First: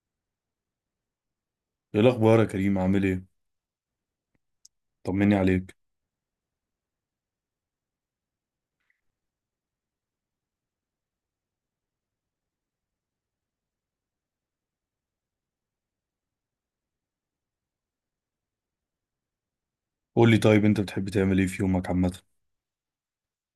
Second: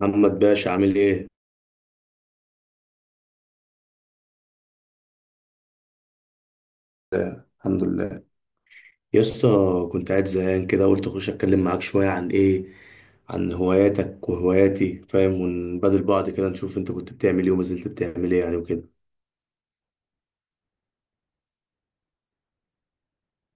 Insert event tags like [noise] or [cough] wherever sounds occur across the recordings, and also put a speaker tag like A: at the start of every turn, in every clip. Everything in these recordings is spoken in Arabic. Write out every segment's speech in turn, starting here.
A: محمد باشا، عامل ايه؟
B: ايه الاخبار يا كريم؟ عامل ايه؟ طمني عليك.
A: الحمد لله. يا اسطى كنت قاعد زهقان كده، قلت اخش اتكلم معاك شويه عن ايه، عن هواياتك وهواياتي، فاهم، ونبادل بعض كده، نشوف انت كنت بتعمل ايه وما زلت بتعمل ايه يعني وكده.
B: قول لي طيب، انت بتحب تعمل ايه في يومك عامه؟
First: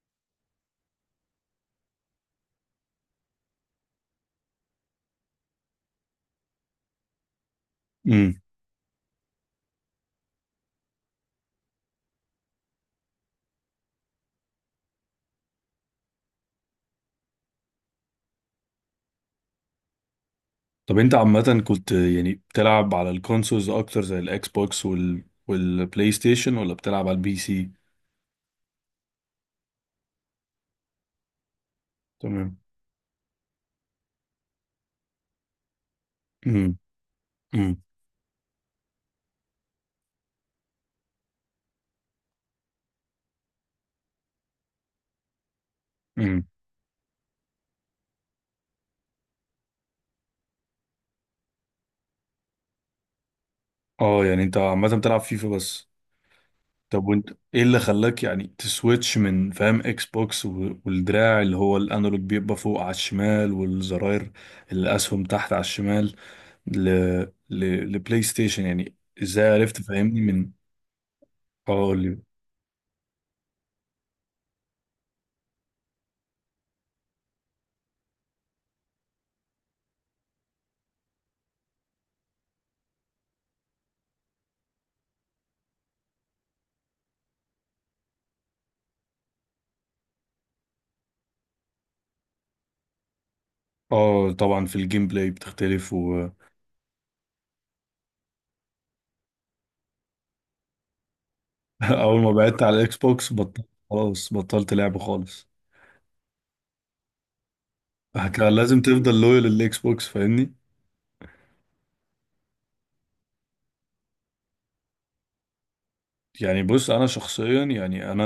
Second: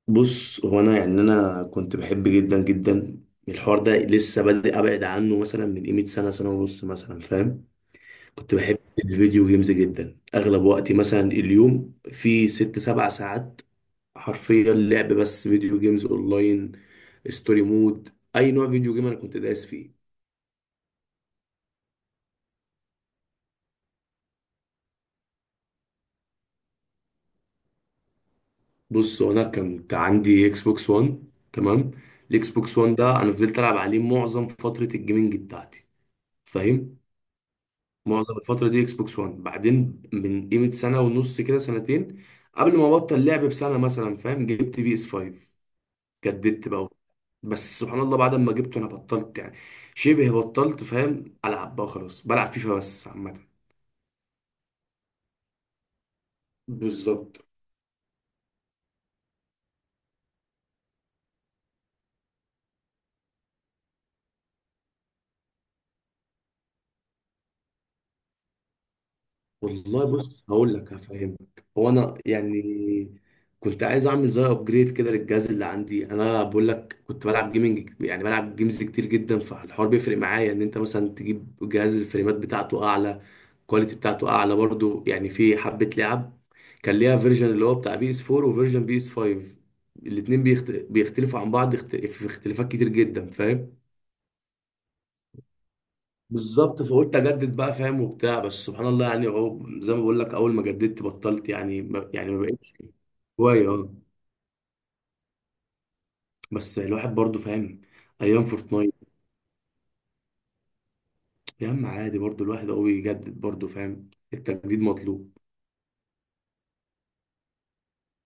A: بص، هو انا يعني كنت بحب جدا جدا الحوار ده، لسه بادئ ابعد عنه مثلا من قيمه سنه سنه ونص مثلا، فاهم.
B: امم
A: كنت بحب الفيديو جيمز جدا، اغلب وقتي مثلا اليوم في ست سبع ساعات حرفيا لعب بس، فيديو جيمز اونلاين، ستوري مود. اي نوع فيديو جيم انا كنت دايس فيه.
B: طب انت عامه كنت يعني بتلعب على الكونسولز اكتر زي الاكس بوكس وال والبلاي ستيشن، ولا بتلعب على البي سي؟
A: بص، هو انا كنت عندي اكس بوكس 1. تمام. الاكس
B: تمام.
A: بوكس 1 ده انا فضلت العب عليه معظم فتره الجيمنج بتاعتي،
B: امم
A: فاهم.
B: امم
A: معظم الفتره دي اكس بوكس 1، بعدين من قيمه سنه ونص كده سنتين قبل ما ابطل لعب بسنه مثلا، فاهم، جبت بي اس 5.
B: امم
A: جددت بقى. بس سبحان الله بعد ما جبته انا بطلت يعني، شبه بطلت، فاهم، العب بقى. خلاص بلعب فيفا بس عامه.
B: اه، يعني انت عامه بتلعب فيفا بس؟ طب وانت
A: بالظبط.
B: ايه اللي خلاك يعني تسويتش من فاهم اكس بوكس و- والدراع اللي هو الانالوج بيبقى فوق على الشمال، والزراير الاسهم تحت على الشمال، ل... لبلاي ستيشن يعني؟ ازاي عرفت
A: والله
B: فاهمني
A: بص
B: من
A: هقول لك هفهمك. هو
B: اه
A: انا يعني كنت عايز اعمل زي ابجريد كده للجهاز اللي عندي. انا بقول لك كنت بلعب جيمنج، يعني بلعب جيمز كتير جدا، فالحوار بيفرق معايا ان انت مثلا تجيب جهاز الفريمات بتاعته اعلى، الكواليتي بتاعته اعلى برضو. يعني في حبة لعب كان ليها فيرجن اللي هو بتاع بي اس 4 وفيرجن بي اس 5، الاتنين بيختلفوا عن بعض، في اختلافات كتير جدا، فاهم.
B: اه طبعا في الجيم بلاي بتختلف
A: بالظبط. فقلت اجدد بقى، فاهم وبتاع. بس سبحان الله، يعني اهو زي ما بقول لك، اول ما جددت بطلت
B: [laughs]
A: يعني، ما
B: اول
A: يعني
B: ما
A: ما
B: بعدت
A: بقتش
B: على الاكس بوكس بطلت،
A: هوايه. اه
B: خلاص بطلت لعب خالص،
A: بس الواحد برضو فاهم ايام
B: كان لازم
A: فورتنايت.
B: تفضل لويال للاكس بوكس فاهمني.
A: يا عم عادي، برضو الواحد هو يجدد برضو، فاهم، التجديد مطلوب.
B: يعني بص انا شخصيا يعني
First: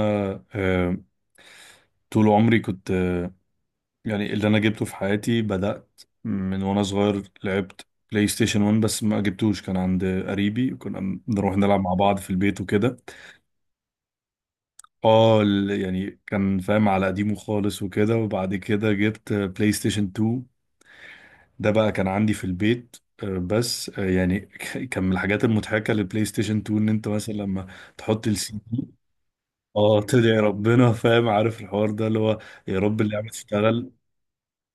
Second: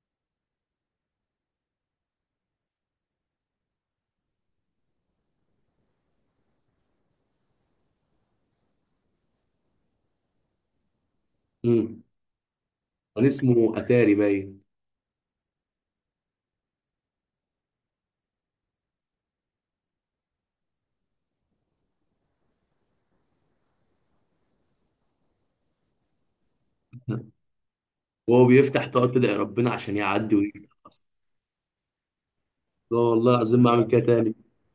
B: آه، طول عمري كنت آه، يعني اللي انا جبته في حياتي بدأت من وانا صغير، لعبت بلاي ستيشن 1 بس ما جبتوش، كان عند قريبي، كنا بنروح نلعب مع
A: امم
B: بعض في البيت وكده.
A: كان اسمه اتاري باين.
B: اه يعني كان فاهم على قديمه خالص وكده، وبعد كده جبت بلاي ستيشن 2، ده بقى كان عندي في البيت. آه، بس آه، يعني [laughs] كان من الحاجات المضحكة للبلاي ستيشن 2 ان انت مثلا لما تحط
A: وهو
B: السي
A: بيفتح
B: دي،
A: تقعد تدعي ربنا عشان
B: اه
A: يعدي
B: تدعي
A: ويفتح
B: ربنا
A: اصلا.
B: فاهم، عارف الحوار ده اللي هو يا
A: لا
B: رب اللعبة
A: والله العظيم ما اعمل
B: تشتغل،
A: كده تاني.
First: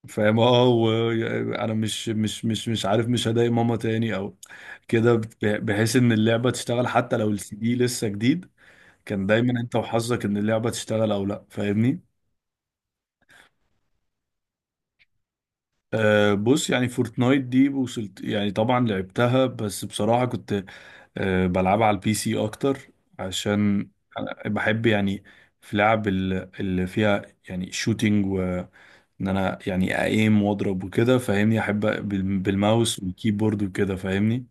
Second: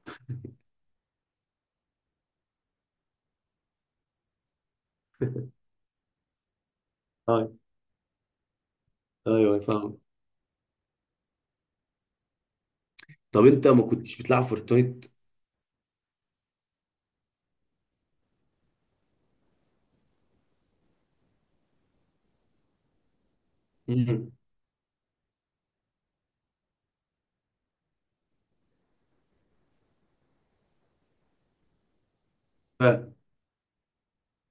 B: فاهم؟ اه وانا مش عارف، مش هضايق ماما تاني او كده، بحيث ان اللعبة تشتغل حتى لو
A: ايوه.
B: السي دي لسه جديد، كان
A: ايوه
B: دايما انت
A: فاهم.
B: وحظك ان اللعبة تشتغل او لا، فاهمني؟
A: طب انت ما كنتش بتلعب فورتنايت؟
B: أه بص، يعني فورتنايت دي وصلت يعني طبعا لعبتها، بس بصراحة كنت أه بلعبها على البي سي أكتر، عشان أنا بحب يعني في لعب اللي فيها يعني شوتينج، وإن أنا يعني أقيم وأضرب وكده فاهمني، أحب بالماوس
A: امم
B: والكيبورد وكده فاهمني.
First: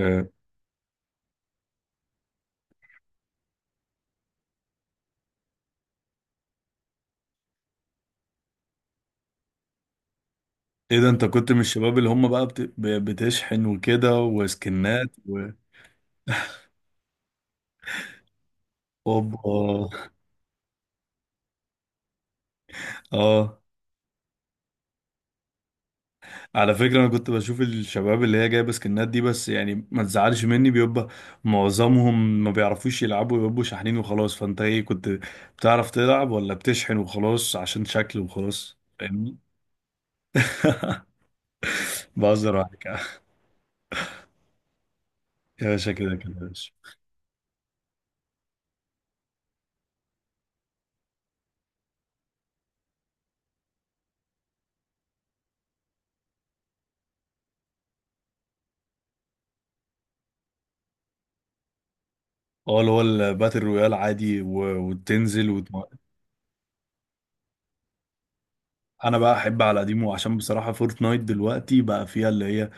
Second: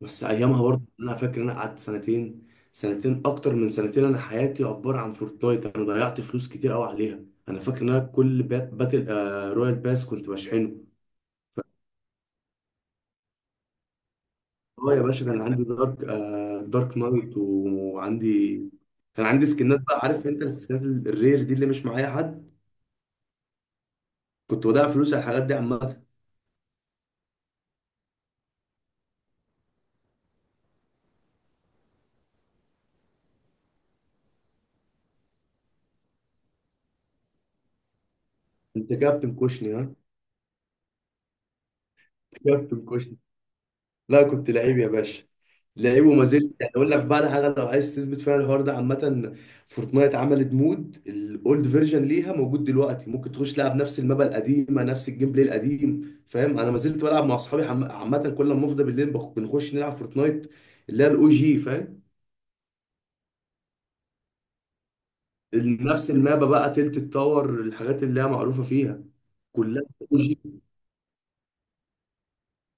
A: بس ايامها برضه انا فاكر إن انا قعدت سنتين، اكتر من سنتين، انا حياتي عباره عن فورتنايت. انا ضيعت فلوس كتير قوي عليها. انا فاكر ان انا كل باتل رويال باس كنت بشحنه.
B: إيه ده؟ أنت كنت من الشباب اللي هم بقى بتشحن وكده
A: اه يا
B: وسكنات
A: باشا،
B: و...
A: كان عندي دارك، دارك نايت، وعندي كان عندي سكنات
B: أوبا.
A: بقى. عارف انت السكنات الرير دي اللي مش معايا حد.
B: [laughs] آه.
A: كنت بضيع فلوس على الحاجات دي عامه.
B: على فكرة أنا كنت بشوف الشباب اللي هي جايبة سكنات دي، بس يعني ما تزعلش مني، بيبقى معظمهم ما بيعرفوش يلعبوا، بيبقوا شاحنين وخلاص، فأنت إيه كنت بتعرف تلعب، ولا بتشحن وخلاص عشان شكل وخلاص
A: انت كابتن
B: فاهمني؟
A: كوشني ها؟
B: [laughs] بهزر
A: كابتن.
B: معاك
A: لا كنت لعيب يا باشا.
B: يا باشا،
A: لعيب
B: كده
A: وما
B: كده يا
A: زلت
B: باشا.
A: يعني. اقول لك بقى على حاجه لو عايز تثبت فيها الحوار ده عامه. فورتنايت عملت مود الاولد فيرجن ليها، موجود دلوقتي، ممكن تخش تلعب نفس المابا القديمه، نفس الجيم بلاي القديم، فاهم. انا ما زلت بلعب مع اصحابي عامه كل ما افضى بالليل بنخش نلعب فورتنايت اللي هي الاو جي، فاهم.
B: اه اللي هو الباتل رويال، عادي وتنزل وت...
A: نفس المابا بقى، تلت التاور، الحاجات اللي هي معروفه فيها
B: انا بقى احب على
A: كلها،
B: قديمه،
A: او
B: عشان
A: جي.
B: بصراحه فورتنايت دلوقتي بقى فيها اللي هي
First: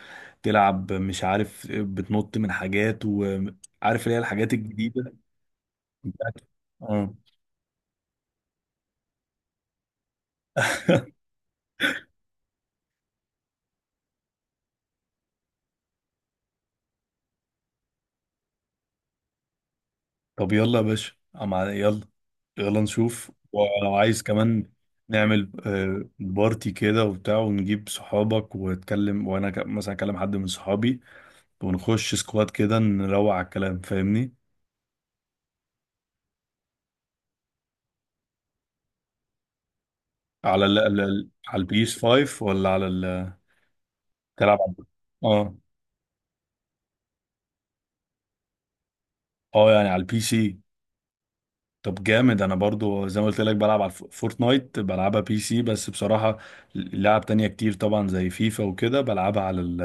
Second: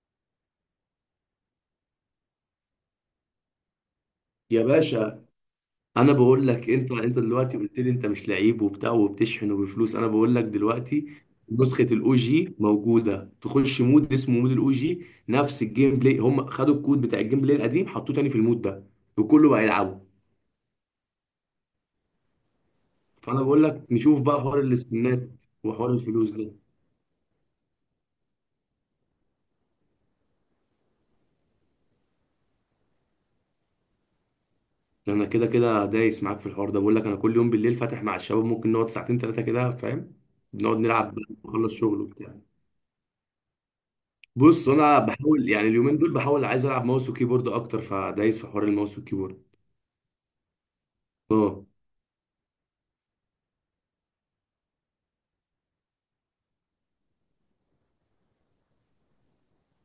B: تلعب مش عارف، بتنط من حاجات وعارف اللي هي الحاجات
A: يا
B: الجديده.
A: باشا، انا
B: بتاعت-
A: بقول لك، انت
B: اه
A: انت دلوقتي قلت لي انت مش لعيب وبتاع وبتشحن وبفلوس، انا بقول لك دلوقتي نسخه الاو جي موجوده، تخش مود اسمه مود الاو جي، نفس الجيم بلاي، هم خدوا الكود بتاع الجيم بلاي القديم حطوه تاني في المود ده وكله بقى يلعبه.
B: طب يلا يا باشا، يلا، يلا نشوف،
A: فانا بقول لك
B: ولو
A: نشوف
B: عايز
A: بقى حوار
B: كمان
A: السكنات
B: نعمل
A: وحوار
B: آه،
A: الفلوس ده.
B: بارتي كده وبتاع، ونجيب صحابك واتكلم، وانا مثلا اكلم حد من صحابي، ونخش سكواد كده، نروق على الكلام فاهمني.
A: ده انا كده كده دايس معاك في الحوار ده، بقول لك انا كل يوم بالليل فاتح مع الشباب، ممكن نقعد ساعتين ثلاثه كده، فاهم،
B: على
A: نقعد نلعب بقى،
B: على
A: نخلص شغل
B: البيس
A: وبتاع.
B: 5 ولا على ال... تلعب
A: بص،
B: على
A: انا بحاول
B: اه.
A: يعني اليومين دول، بحاول عايز العب ماوس وكيبورد اكتر، فدايس في حوار الماوس والكيبورد.
B: اه يعني على البي سي.
A: اه
B: طب جامد، انا برضو زي ما قلت لك بلعب على فورتنايت بلعبها بي سي، بس بصراحة لعب تانية كتير طبعا زي فيفا وكده بلعبها على ال...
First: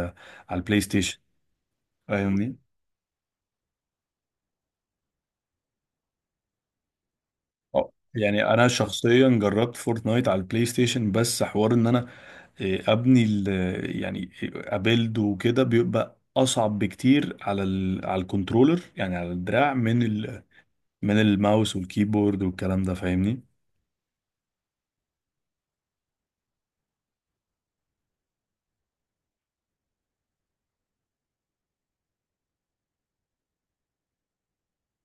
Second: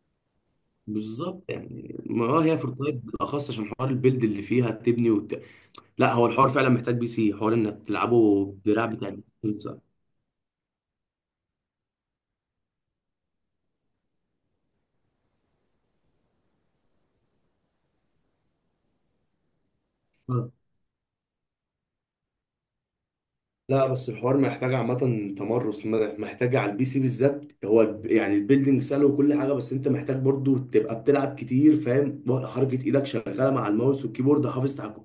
B: على البلاي ستيشن
A: بالظبط، يعني ما اه
B: فاهمني.
A: هي فورتنايت بالاخص عشان حوار البيلد اللي فيها، تبني لا، هو الحوار فعلا محتاج بي سي، حوار انك
B: اه، يعني
A: تلعبه
B: انا
A: بدراع بتاع ال
B: شخصيا جربت
A: PC.
B: فورتنايت على البلاي ستيشن، بس حوار ان انا آه، ابني يعني ابيلد وكده، بيبقى اصعب بكتير على ال... على الكنترولر يعني على الدراع، من ال... من الماوس والكيبورد والكلام ده فاهمني.
A: لا بس الحوار محتاج عامة تمرس، محتاج على البي سي بالذات. هو يعني البيلدينج سهل وكل حاجة، بس انت محتاج برضو تبقى بتلعب كتير، فاهم، ولا حركة ايدك شغالة مع الماوس والكيبورد، حافظ تحكم.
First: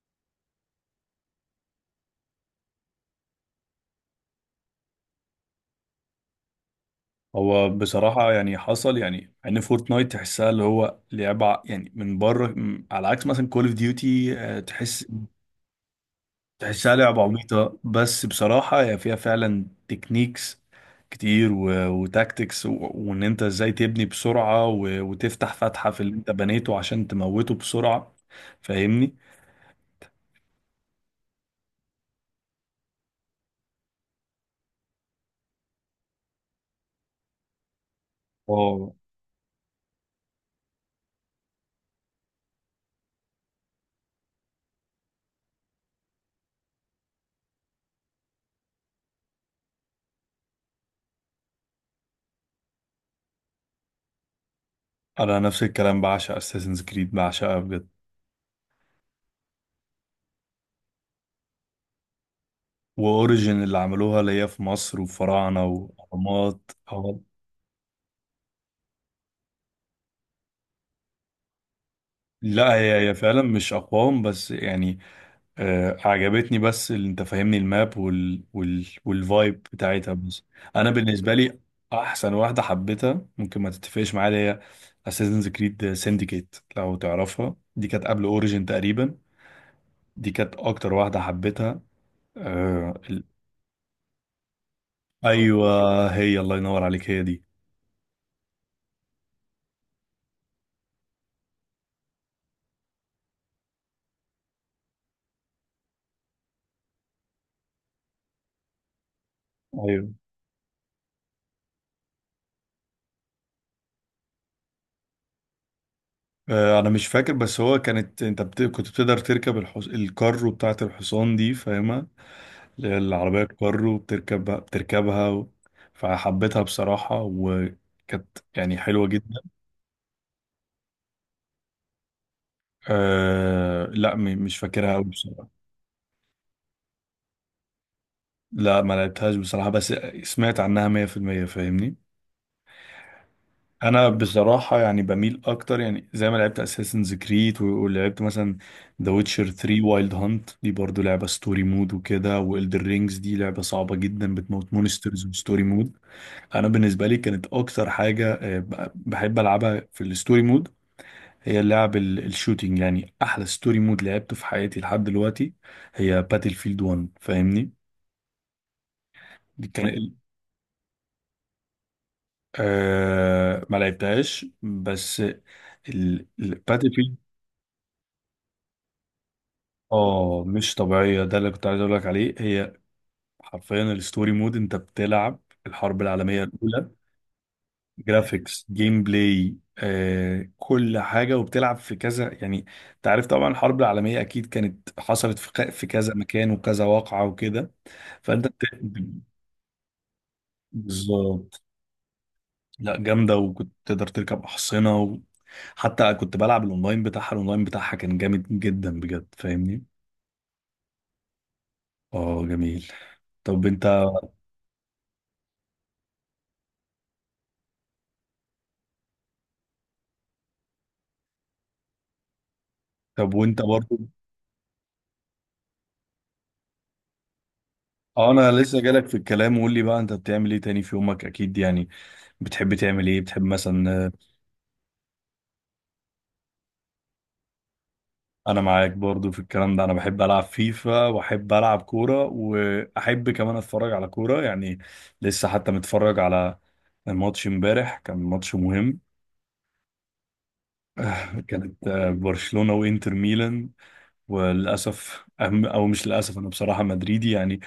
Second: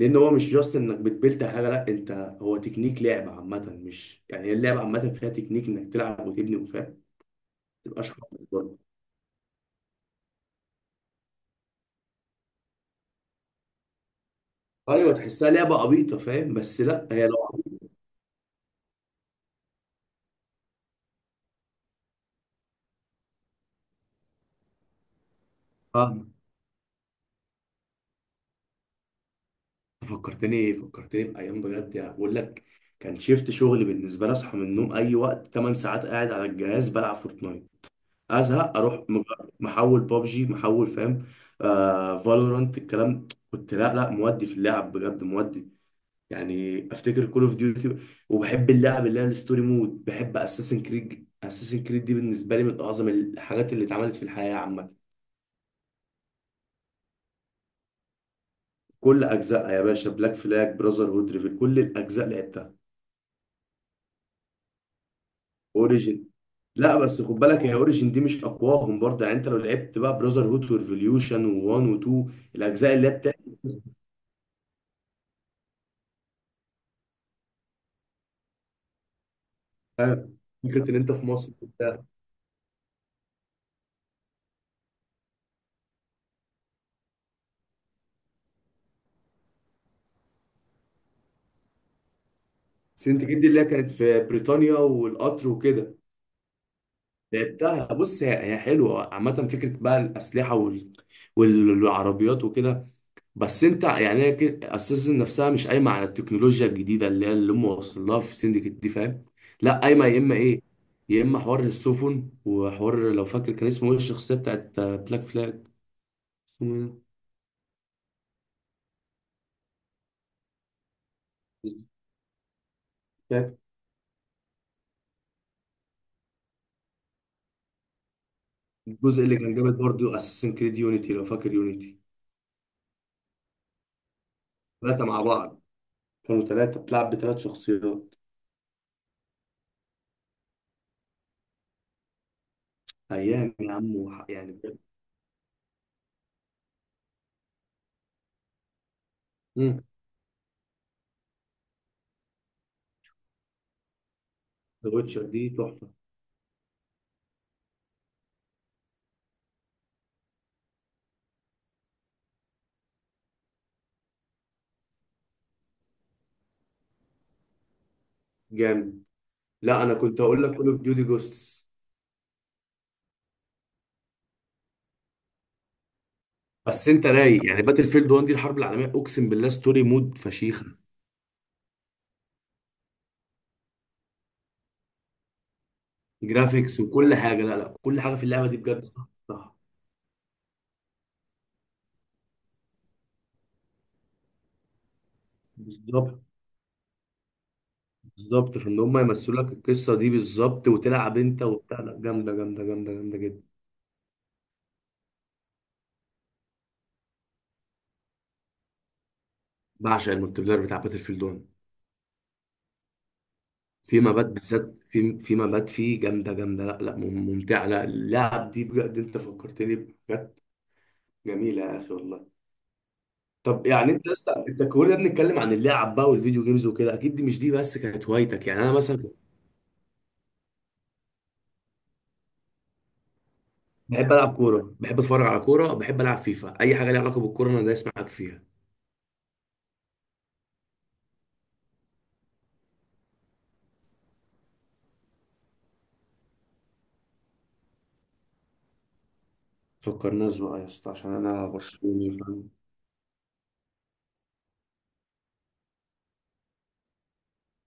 A: لان هو مش جاست انك بتبيلد حاجة، لا، انت هو تكنيك لعب عامة. مش يعني هي اللعبة عامة فيها تكنيك انك تلعب وتبني وفاهم،
B: هو
A: ما تبقاش
B: بصراحة
A: حافظ
B: يعني
A: برضه.
B: حصل يعني ان فورتنايت تحسها اللي هو لعبة يعني من بره، على عكس مثلا كول اوف ديوتي، تحس
A: ايوه، تحسها لعبة عبيطة فاهم، بس
B: تحسها
A: لا،
B: لعبة
A: هي
B: عبيطة، بس بصراحة هي فيها فعلا تكنيكس كتير وتاكتكس وان انت ازاي تبني بسرعة وتفتح فتحة في اللي
A: لو
B: انت بنيته عشان تموته بسرعة فاهمني؟
A: فكرتني إيه؟ فكرتني بأيام بجد يعني. بقول لك كان شيفت شغل بالنسبة لي. أصحى من النوم، أي وقت، 8 ساعات قاعد على الجهاز بلعب فورتنايت. أزهق
B: اه
A: أروح محول بابجي، محول فاهم، فالورانت، الكلام. كنت لا لا مودي في اللعب بجد، مودي يعني. أفتكر كول أوف ديوتي. وبحب اللعب اللي هي الستوري مود. بحب أساسن كريد. أساسن كريد دي بالنسبة لي من أعظم الحاجات اللي اتعملت في الحياة عامة.
B: انا نفس الكلام، بعشق اساسنز كريد، بعشقها بجد.
A: كل أجزائها يا باشا، بلاك فلاج، براذر هود، ريفل، كل الأجزاء لعبتها.
B: واوريجن اللي عملوها اللي هي في مصر وفراعنة
A: اوريجن.
B: واهرامات،
A: لا
B: اه
A: بس خد بالك، هي اوريجن دي مش اقواهم برضه. يعني انت لو لعبت بقى براذر هود وريفوليوشن و1 و2،
B: لا
A: الاجزاء
B: هي
A: اللي هي
B: هي
A: بتاع
B: فعلا مش اقوام بس يعني آه، عجبتني، بس اللي انت فاهمني الماب وال وال والفايب بتاعتها بس. انا
A: فكره ان انت في
B: بالنسبه
A: مصر
B: لي
A: وبتاع.
B: احسن واحده حبيتها، ممكن ما تتفقش معايا، اللي هي اساسنز كريد سينديكيت لو تعرفها، دي كانت قبل اوريجين تقريبا، دي كانت اكتر واحده حبيتها. آه ال-
A: سنتجد دي اللي هي كانت في بريطانيا والقطر
B: ايوه،
A: وكده
B: هي الله ينور عليك، هي دي.
A: لعبتها. بص هي هي حلوه عامه، فكره بقى الاسلحه والعربيات وكده. بس انت يعني هي كده اساسا نفسها مش قايمه على التكنولوجيا الجديده اللي هي اللي هم واصلين لها في سندكت دي، فاهم. لا قايمه،
B: ايوه.
A: يا اما ايه، يا اما حوار السفن وحوار، لو فاكر كان اسمه ايه الشخصيه بتاعت بلاك فلاج؟
B: آه انا
A: فاكر؟
B: مش فاكر، بس هو كانت انت كنت بتقدر تركب الكارو بتاعت الحصان دي فاهمها، اللي هي العربية الكارو بتركبها، بتركبها فحبيتها بصراحة، وكانت يعني حلوة
A: الجزء
B: جدا.
A: اللي كان جامد برضه اساسن كريد يونيتي، لو فاكر يونيتي.
B: أه، لا م... مش فاكرها أوي
A: ثلاثه مع بعض،
B: بصراحة.
A: كانوا ثلاثة بتلعب بثلاث شخصيات.
B: لا ما لعبتهاش بصراحة، بس سمعت عنها 100% فاهمني.
A: ايام يا عم
B: أنا
A: يعني بجد.
B: بصراحة يعني بميل أكتر، يعني زي ما لعبت أساسنز كريد، ولعبت مثلا ذا ويتشر 3
A: مم.
B: وايلد هانت، دي برضو لعبة ستوري مود وكده، وإلدر رينجز دي لعبة صعبة جدا، بتموت
A: ذا ويتشر
B: مونسترز
A: دي
B: وستوري
A: تحفه.
B: مود. انا بالنسبه لي كانت اكتر حاجه آه، بحب العبها في الستوري مود، هي اللعب الشوتينج، يعني احلى ستوري مود لعبته في حياتي لحد دلوقتي هي باتل فيلد 1 فاهمني.
A: جامد.
B: دي
A: لا انا
B: كان
A: كنت هقول لك كول اوف ديوتي جوستس.
B: آه ما لعبتهاش، بس
A: بس
B: الباتل
A: انت
B: فيلد
A: رايق يعني، باتل فيلد 1 دي الحرب العالميه، اقسم بالله ستوري مود
B: اه
A: فشيخه.
B: مش طبيعيه، ده اللي كنت عايز اقول لك عليه، هي حرفيا الستوري مود انت بتلعب الحرب العالميه
A: جرافيكس
B: الاولى،
A: وكل حاجه، لا لا، كل حاجه في اللعبه دي
B: جرافيكس
A: بجد
B: جيم
A: صح. صح.
B: بلاي آه، كل حاجة، وبتلعب في كذا يعني، انت عارف طبعا الحرب العالمية أكيد كانت حصلت في في كذا
A: بالظبط.
B: مكان وكذا واقعة وكده، فأنت
A: بالظبط، فان هم
B: بت-
A: يمثلوا لك القصه دي بالظبط، وتلعب انت
B: بالظبط.
A: وبتاع. لا جامده جامده جامده
B: لا
A: جامده
B: جامدة،
A: جدا.
B: وكنت تقدر تركب أحصنة، وحتى كنت بلعب الأونلاين بتاعها، الأونلاين بتاعها كان جامد جدا بجد فاهمني؟
A: بعشق الملتي بلاير بتاع باتل فيلد 1.
B: اه جميل. طب انت
A: في مبات بالذات، في مبات فيه جامده، جامده لا لا ممتعه. لا اللعب دي بجد انت فكرتني، بجد، جميله يا اخي والله.
B: طب وانت
A: طب يعني
B: برضو،
A: انت لسه، انت كلنا بنتكلم عن اللعب بقى والفيديو جيمز وكده، اكيد دي مش دي بس كانت
B: اه
A: هوايتك
B: انا
A: يعني. انا
B: لسه جالك
A: مثلا
B: في الكلام، وقول لي بقى انت بتعمل ايه تاني في يومك، اكيد يعني بتحب تعمل ايه، بتحب مثلا؟
A: بحب العب كوره، بحب اتفرج على كوره، بحب العب فيفا، اي حاجه ليها علاقه بالكوره انا دايس معاك فيها.
B: انا معاك برضو في الكلام ده، انا بحب العب فيفا، واحب العب كوره، واحب كمان اتفرج على كوره يعني، لسه حتى متفرج على ماتش امبارح، كان ماتش مهم.
A: فكرناش بقى يا اسطى
B: [laughs]
A: عشان
B: آه،
A: انا
B: كانت آه،
A: برشلوني، فاهم.
B: برشلونه وانتر ميلان، وللاسف أهم- او مش للاسف، انا بصراحه مدريدي يعني،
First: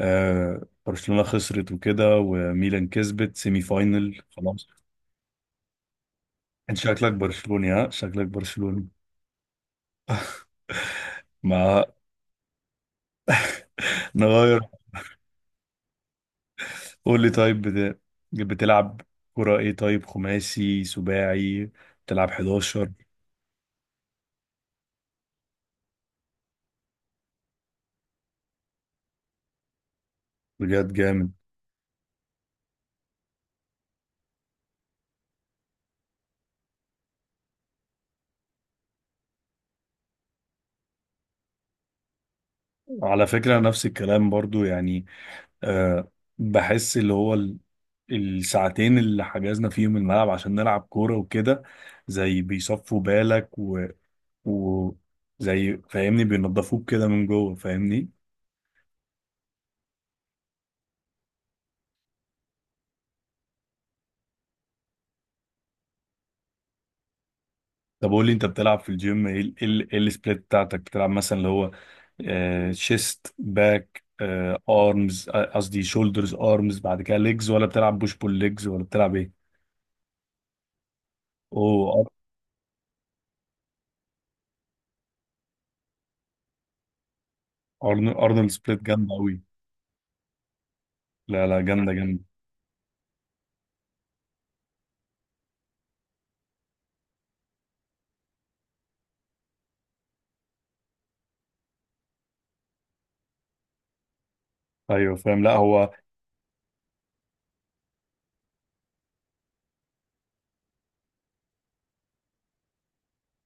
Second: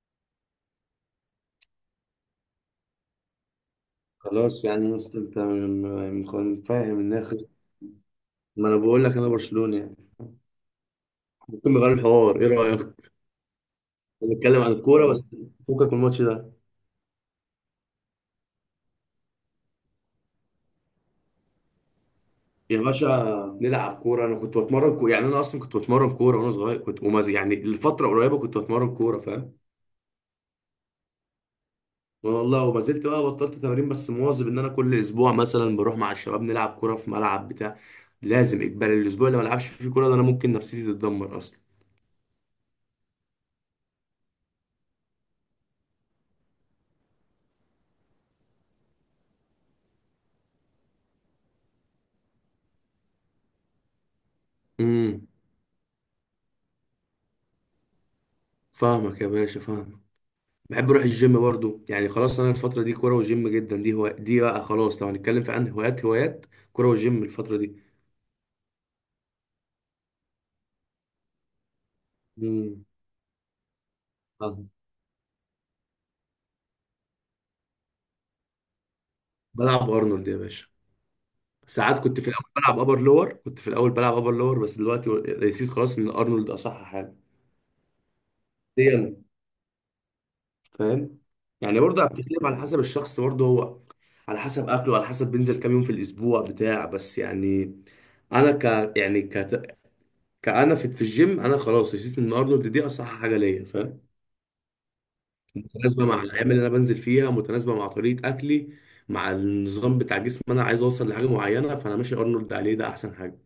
B: آه، برشلونه خسرت وكده، وميلان كسبت سيمي فاينل
A: خلاص
B: خلاص.
A: يعني يا اسطى انت
B: انت
A: فاهم
B: شكلك
A: ان اخر،
B: برشلوني ها؟ شكلك
A: ما انا
B: برشلوني.
A: بقول لك انا برشلوني يعني. ممكن
B: ما
A: نغير الحوار، ايه رايك؟
B: [laughs] نغير.
A: نتكلم عن الكوره بس. فكك من الماتش ده.
B: قول لي طيب بتلعب كرة ايه؟ طيب خماسي، سباعي، بتلعب
A: يا
B: 11؟
A: باشا نلعب كوره، انا كنت بتمرن كوره يعني، انا اصلا كنت بتمرن كوره وانا صغير، كنت يعني الفتره قريبه كنت بتمرن كوره، فاهم.
B: بجد جامد.
A: والله وما زلت بقى، بطلت تمارين بس مواظب ان انا كل اسبوع مثلا بروح مع الشباب نلعب كوره في ملعب بتاع. لازم اجباري، الاسبوع اللي ما العبش فيه كوره ده انا ممكن نفسيتي تتدمر اصلا.
B: على فكرة نفس الكلام برضو يعني، أه بحس اللي هو الساعتين اللي حجزنا فيهم الملعب عشان نلعب كورة وكده، زي بيصفوا بالك و...
A: امم
B: زي فاهمني بينضفوك كده من جوه فاهمني.
A: فاهمك يا باشا، فاهمك. بحب اروح الجيم برضو يعني. خلاص انا الفتره دي كوره وجيم جدا، دي هو دي بقى خلاص. لو هنتكلم في عن هوايات، هوايات كوره وجيم الفتره دي.
B: طب قول لي، انت بتلعب في الجيم ايه ايه إيه السبليت بتاعتك؟ بتلعب مثلا اللي هو
A: امم
B: شيست باك
A: فاهم.
B: ارمز، قصدي شولدرز ارمز، بعد كده ليجز، ولا بتلعب بوش بول ليجز، ولا بتلعب ايه؟
A: بلعب ارنولد يا باشا.
B: اوه
A: ساعات كنت في الاول بلعب ابر لور، بس دلوقتي نسيت خلاص ان ارنولد اصح حاجه.
B: ارنولد سبليت جامده
A: ليه؟
B: قوي.
A: فاهم.
B: لا لا
A: يعني
B: جامده
A: برضه
B: جامده.
A: بتختلف على حسب الشخص برضه، هو على حسب اكله، على حسب بينزل كام يوم في الاسبوع بتاع، بس يعني انا ك يعني ك كأنا في الجيم انا خلاص رسيت ان ارنولد دي اصح حاجه ليا، فاهم.
B: ايوه فاهم، لا هو،
A: متناسبه مع الايام اللي انا بنزل فيها، متناسبه مع طريقه اكلي، مع النظام بتاع جسمي. انا عايز اوصل لحاجه معينه فانا ماشي ارنولد، عليه ده احسن حاجه.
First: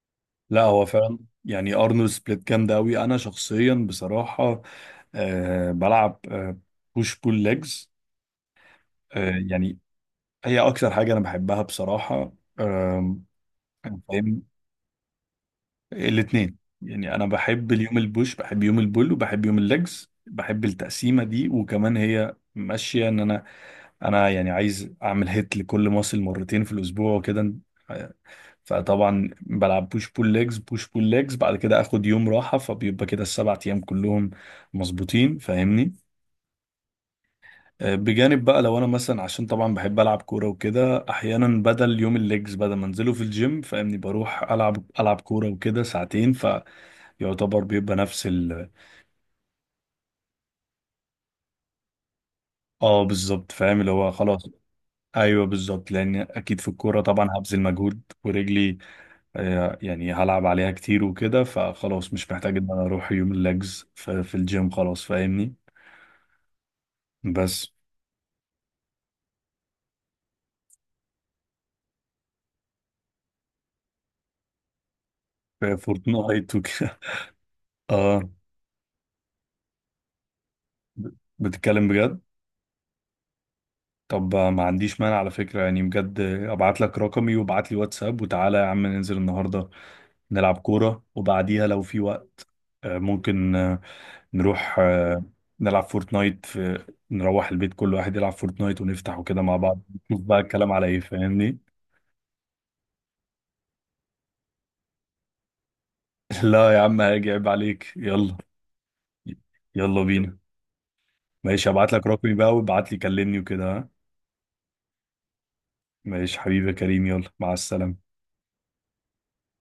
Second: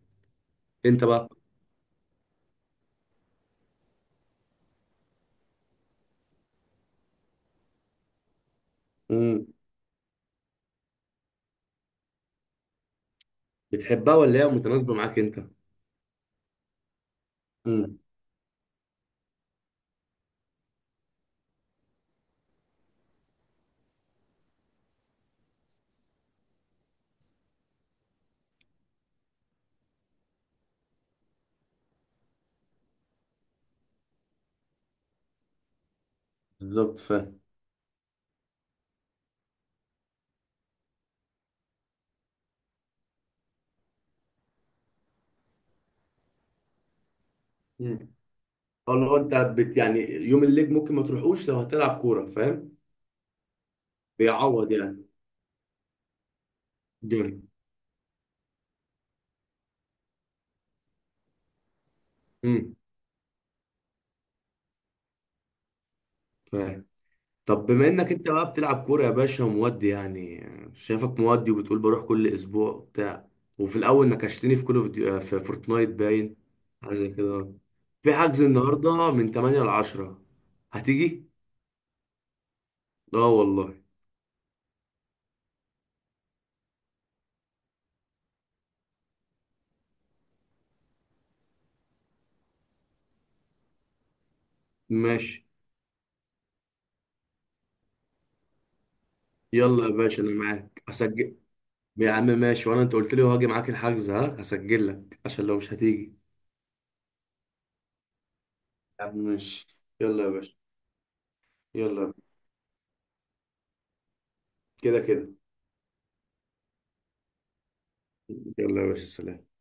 B: لا هو
A: انت
B: فعلا.
A: بقى.
B: يعني ارنولد سبليت جامده قوي، انا شخصيا بصراحه آه بلعب بوش بول ليجز، أه push pull legs. آه،
A: امم
B: يعني هي اكتر حاجه انا بحبها بصراحه. آم،
A: بتحبها ولا
B: فاهم
A: هي متناسبه معاك انت؟
B: الاثنين، يعني انا بحب اليوم
A: امم
B: البوش، بحب يوم البول، وبحب يوم الليجز، بحب التقسيمه دي، وكمان هي ماشيه ان انا، انا يعني عايز اعمل هيت لكل ماسل مرتين في الاسبوع وكده، فطبعا بلعب بوش بول ليجز بوش بول ليجز بعد كده اخد يوم راحه، فبيبقى كده السبع ايام كلهم مظبوطين فاهمني.
A: بالظبط فاهم.
B: آه، بجانب بقى لو انا مثلا، عشان طبعا بحب العب كوره وكده، احيانا بدل يوم الليجز بدل ما انزله في الجيم فاهمني، بروح العب العب كوره وكده ساعتين، يعتبر بيبقى نفس ال...
A: اه اللي هو انت بت يعني يوم الليج ممكن ما تروحوش لو هتلعب كوره، فاهم.
B: اه بالظبط فاهم، اللي هو خلاص.
A: بيعوض يعني.
B: ايوه بالظبط، لان اكيد في الكوره طبعا
A: جامد.
B: هبذل مجهود، ورجلي آه، يعني هلعب عليها كتير وكده، فخلاص مش محتاج ان
A: امم
B: انا اروح يوم الليجز في الجيم خلاص فاهمني.
A: فاهم. طب
B: بس.
A: بما انك انت بقى بتلعب كوره يا باشا، ومودي يعني، شايفك مودي وبتقول بروح كل اسبوع وبتاع، وفي الاول نكشتني في في
B: في
A: فورتنايت باين،
B: فورتنايت
A: حاجه
B: وكده.
A: زي كده،
B: [laughs]
A: في
B: اه
A: حجز النهارده من 8 ل 10، هتيجي؟
B: بتتكلم بجد؟
A: اه والله.
B: طب ما عنديش مانع على فكره، يعني بجد ابعت لك رقمي وابعت لي واتساب، وتعالى يا عم ننزل النهارده نلعب كوره، وبعديها لو في وقت آه، ممكن آه، نروح آه،
A: ماشي
B: نلعب فورتنايت في... نروح البيت كل واحد يلعب فورتنايت ونفتح وكده مع بعض،
A: يلا يا
B: نشوف
A: باشا انا
B: بقى الكلام
A: معاك
B: على ايه
A: هسجل.
B: فاهمني.
A: يا عم ماشي، وانا انت قلت لي هاجي معاك الحجز، ها هسجل لك عشان لو مش هتيجي.
B: [laughs] لا يا عم هاجي، عيب عليك، يلا.
A: يا عم ماشي
B: يلا
A: يلا يا
B: بينا.
A: باشا.
B: ماشي، هبعت لك
A: يلا.
B: رقمي بقى، وابعت لي كلمني وكده، ها؟
A: كده كده.
B: ماشي حبيبي يا كريم، يلا مع السلامة.
A: يلا يا باشا سلام.